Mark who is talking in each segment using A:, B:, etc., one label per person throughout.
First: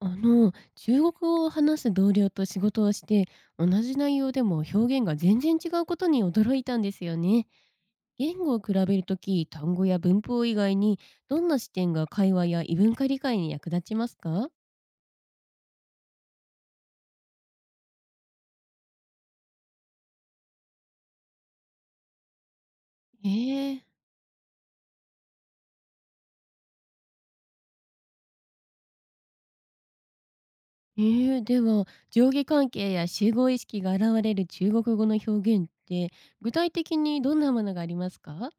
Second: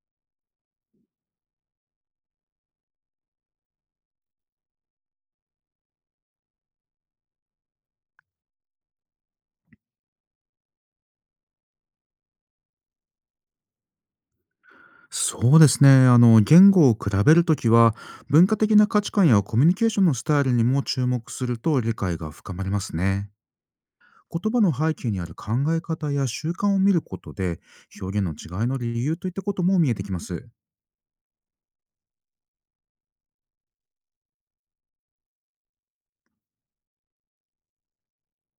A: 中国語を話す同僚と仕事をして、同じ内容でも表現が全然違うことに驚いたんですよね。言語を比べるとき、単語や文法以外に、どんな視点が会話や異文化理解に役立ちますか？
B: そうですね。言語を比べるときは、文化的な価値観やコミュニケーションのスタイルにも注目すると理解が深まります
A: え
B: ね。
A: ー、
B: 言葉の背景にある考え方や習慣を見ることで、表現の違いの理由といったことも見えてきます。
A: では、上下関係や集合意識が現れる中国語の表現って、具体的にどんなものがありますか？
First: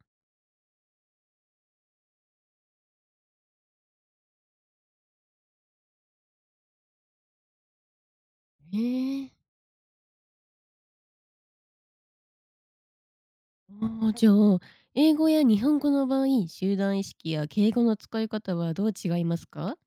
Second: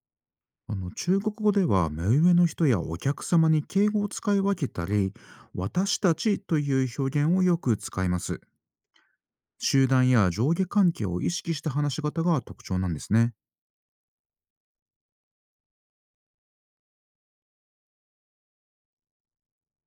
B: 中国語では、目上の人やお客様に敬語を使い分けたり、私たちという表現をよく使います。
A: えー
B: 集団や上下関係を意識した話し方が特徴なんですね。
A: ああ、じゃあ、英語や日本語の場合、集団意識や敬語の使い方はどう違いますか？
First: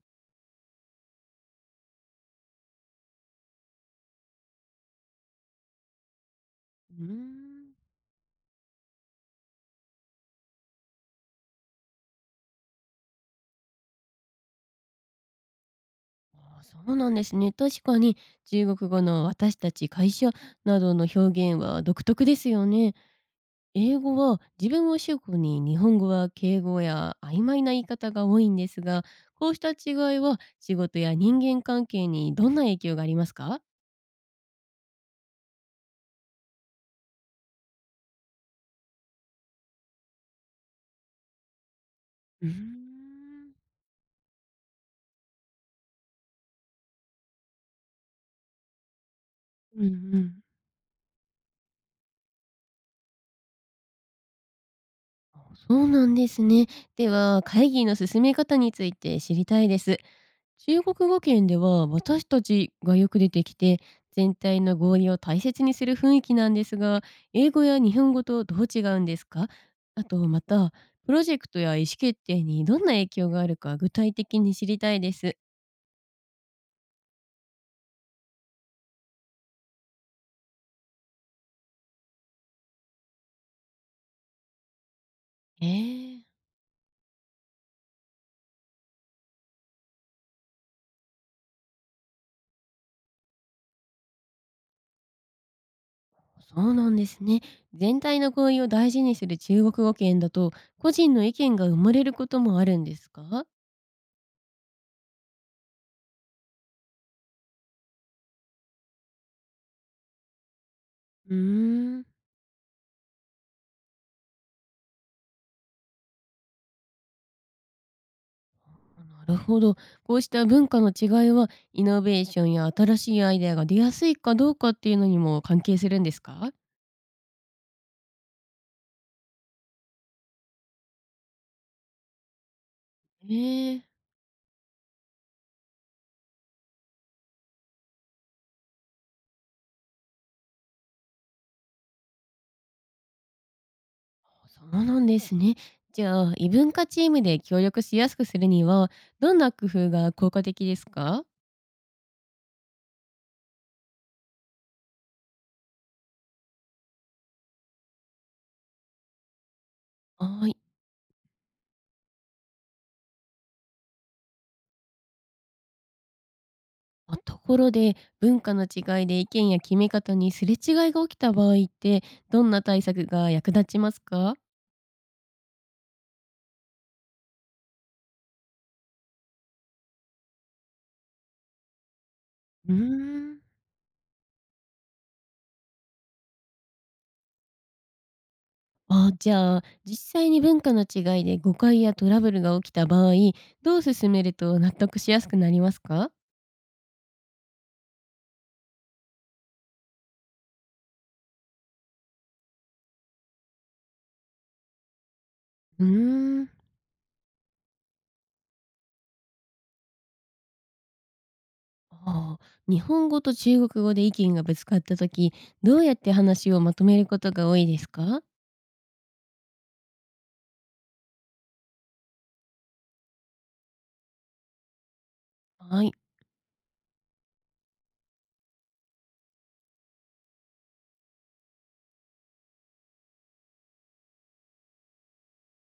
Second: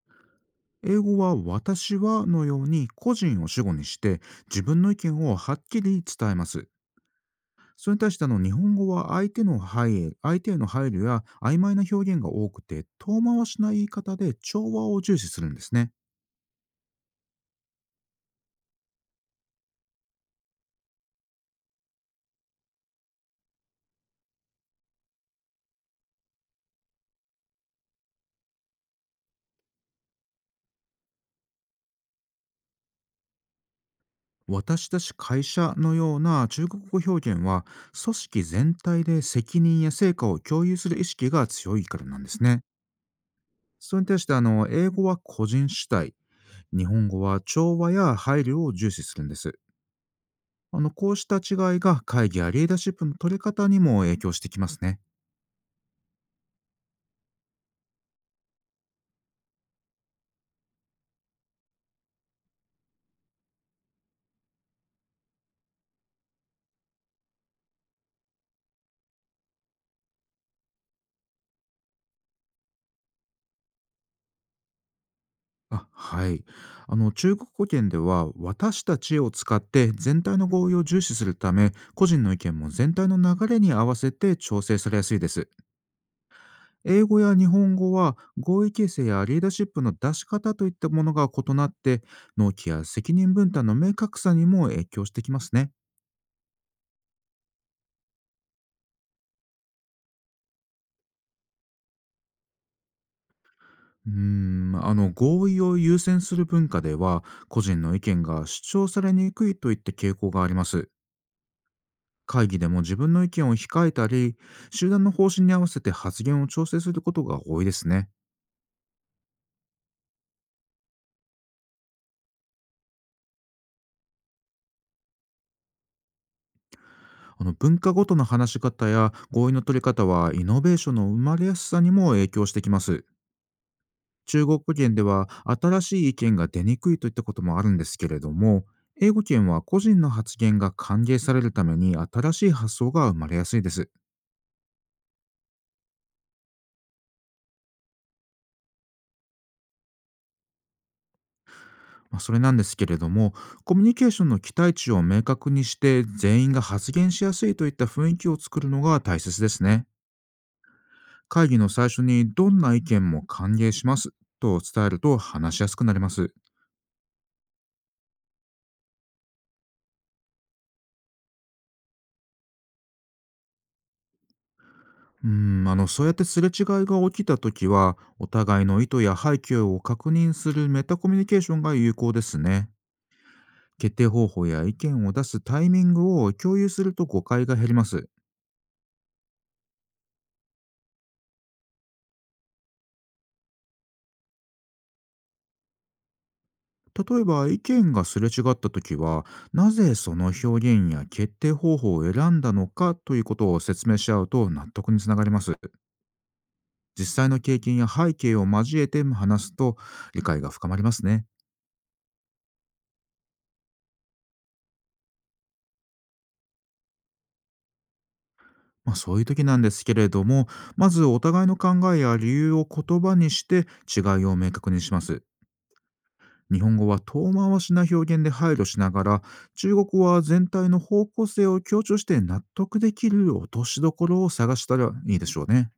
B: 英語は私はのように個人を主語にして自分の意見をはっきり伝えます。
A: うーん。
B: それに対して日本語は相手への配慮や曖昧な表現が多くて遠回しな言い方で調和を重視するんですね。
A: ああ、そうなんですね。確かに中国語の私たち会社などの表現は独特ですよね。英語は自分を主語に、日本語は敬語や曖昧な言い方が多いんですが、こうした違いは仕事や人間関係にどんな影響がありますか？
B: 私たち会社のような中国語表現は組織全体で責任や成果を共有する意識が強いからなんです
A: うーん。
B: ね。それに対して英語は個人主体、日本語は調和や配慮を重視するんです。
A: うん。うん。
B: こうした違いが会議やリーダーシップの取り方にも影響してきますね。
A: そうなんですね。では、会議の進め方について知りたいです。中国語圏では私たちがよく出てきて、全体の合意を大切にする雰囲気なんですが、英語や日本語とどう違うんですか？あと、また、プロジェクトや意思決定にどんな影響があるか具体的に知りたいです。
B: あはい。中国語圏では、私たちを使って全体の合意を重視するため、個人の意見も全体の流れに合わせて調整されやすいです。
A: えー、
B: 英語や日本語は、合意形成やリーダーシップの出し方といったものが異なって、納期や責任分担の明確さにも影響してきますね。
A: そうなんですね。全体の合意を大事にする中国語圏だと、個人の意見が生まれることもあるんですか？
B: うーんまあの合意を優先する文化では個人の意見が主張されにくいといった傾向があります。
A: うーん。
B: 会議でも自分の意見を控えたり、集団の方針に合わせて発言を調整することが多いですね。
A: なるほど。こうした文化の違いは、イノベーションや新しいアイデアが出やすいかどうかっていうのにも関係するんですか？
B: 文化ごとの話し方や合意の取り方はイノベーションの生まれやすさにも影響してきます。
A: ええ。
B: 中国圏では新しい意見が出にくいといったこともあるんですけれども、英語圏は個人の発言が歓迎されるために新しい発想が生まれやすいです。
A: そうなんですね。じゃあ、異文化チームで協力しやすくするには、どんな工夫が効果的ですか？
B: まあ、それなんですけれども、コミュニケーションの期待値を明確にして、全員が発言しやすいといった雰囲気を作るのが大切ですね。
A: はい。
B: 会議の最初に、どんな意見も歓迎しますと伝えると話しやすくなります。
A: あ、ところで、文化の違いで意見や決め方にすれ違いが起きた場合って、どんな対策が役立ちますか？
B: うん、そうやってすれ違いが起きたときは、お互いの意図や背景を確認するメタコミュニケーションが有効ですね。
A: うーん。
B: 決定方法や意見を出すタイミングを共有すると誤解が減ります。
A: あ、じゃあ、実際に文化の違いで誤解やトラブルが起きた場合、どう進めると納得しやすくなりますか？
B: 例えば意見がすれ違った時は、なぜその表現や決定方法を選んだのかということを説明し合うと納得につながります。
A: うーん。
B: 実際の経験や背景を交えて話すと理解が深まりますね。
A: ああ、日本語と中国語で意見がぶつかった時、どうやって話をまとめることが多いですか？
B: まあそういう時なんですけれども、まずお互いの考えや理由を言葉にして違いを明確にします。
A: はい、
B: 日本語は遠回しな表現で配慮しながら、中国語は全体の方向性を強調して納得できる落としどころを探したらいいでしょうね。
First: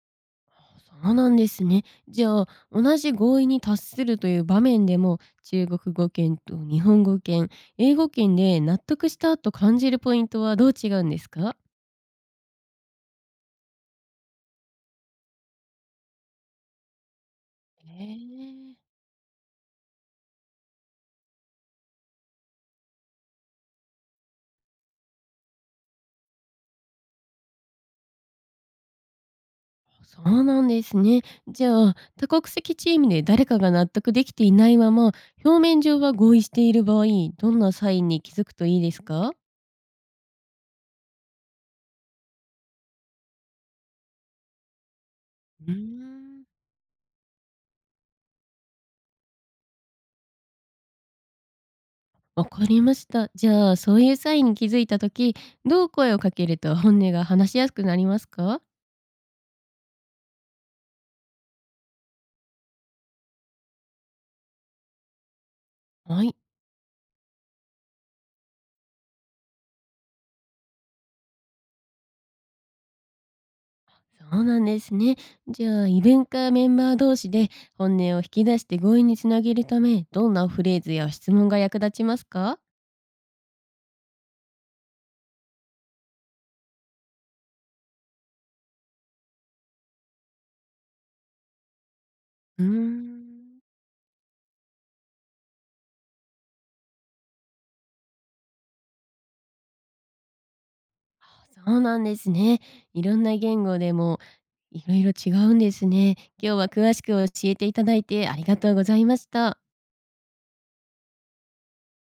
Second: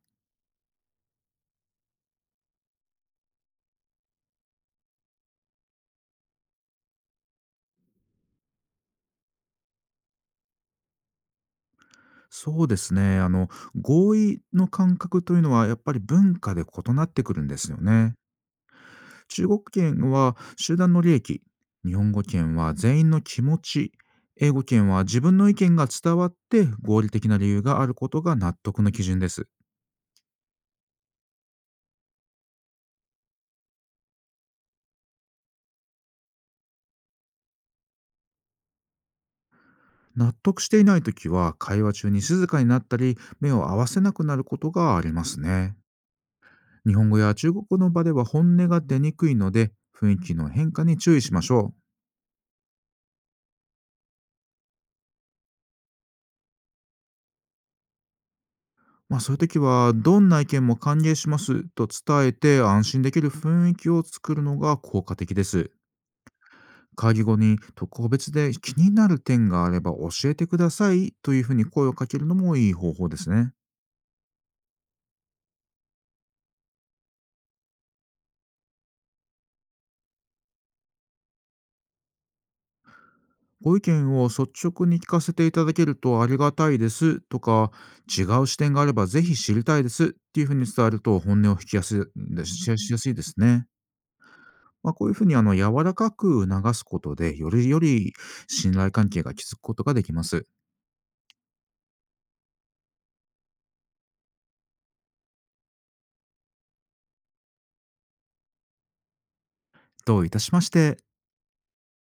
A: そうなんですね。じゃあ、同じ合意に達するという場面でも、中国語圏と日本語圏、英語圏で納得したと感じるポイントはどう違うんですか？
B: そうですね。合意の感覚というのはやっぱり文化で異なってくるんですよ
A: へ
B: ね。
A: え。
B: 中国圏は集団の利益、日本語圏は全員の気持ち、英語圏は自分の意見が伝わって合理的な理由があることが納得の基準です。
A: そうなんですね。じゃあ、多国籍チームで誰かが納得できていないまま、表面上は合意している場合、どんなサインに気づくといいですか？
B: 納得していないときは会話中に静かになったり目を合わせなくなることがあります
A: うー
B: ね。
A: ん。
B: 日本語や中国語の場では本音が出にくいので、雰囲気の変化に注意しましょう。
A: わかりました。じゃあ、そういうサインに気づいたとき、どう声をかけると本音が話しやすくなりますか？
B: まあ、そういう時は、どんな意見も歓迎しますと伝えて安心できる雰囲気を作るのが効果的です。
A: はい、
B: 会議後に特別で気になる点があれば教えてくださいというふうに声をかけるのもいい方法ですね。
A: そうなんですね。じゃあ、イベントメンバー同士で本音を引き出して合意につなげるため、どんなフレーズや質問が役立ちますか？
B: ご意見を率直に聞かせていただけるとありがたいですとか、違う視点があればぜひ知りたいですっていうふうに伝えると本音を引きやすい
A: うー
B: ししやすいで
A: ん。
B: すね。まあ、こういうふうに柔らかく促すことで、より信頼関係が築くことができます。
A: そうなんですね。いろんな言語でもいろいろ違うんですね。今日は詳しく教えていただいてありがとうございました。
B: どういたしまして。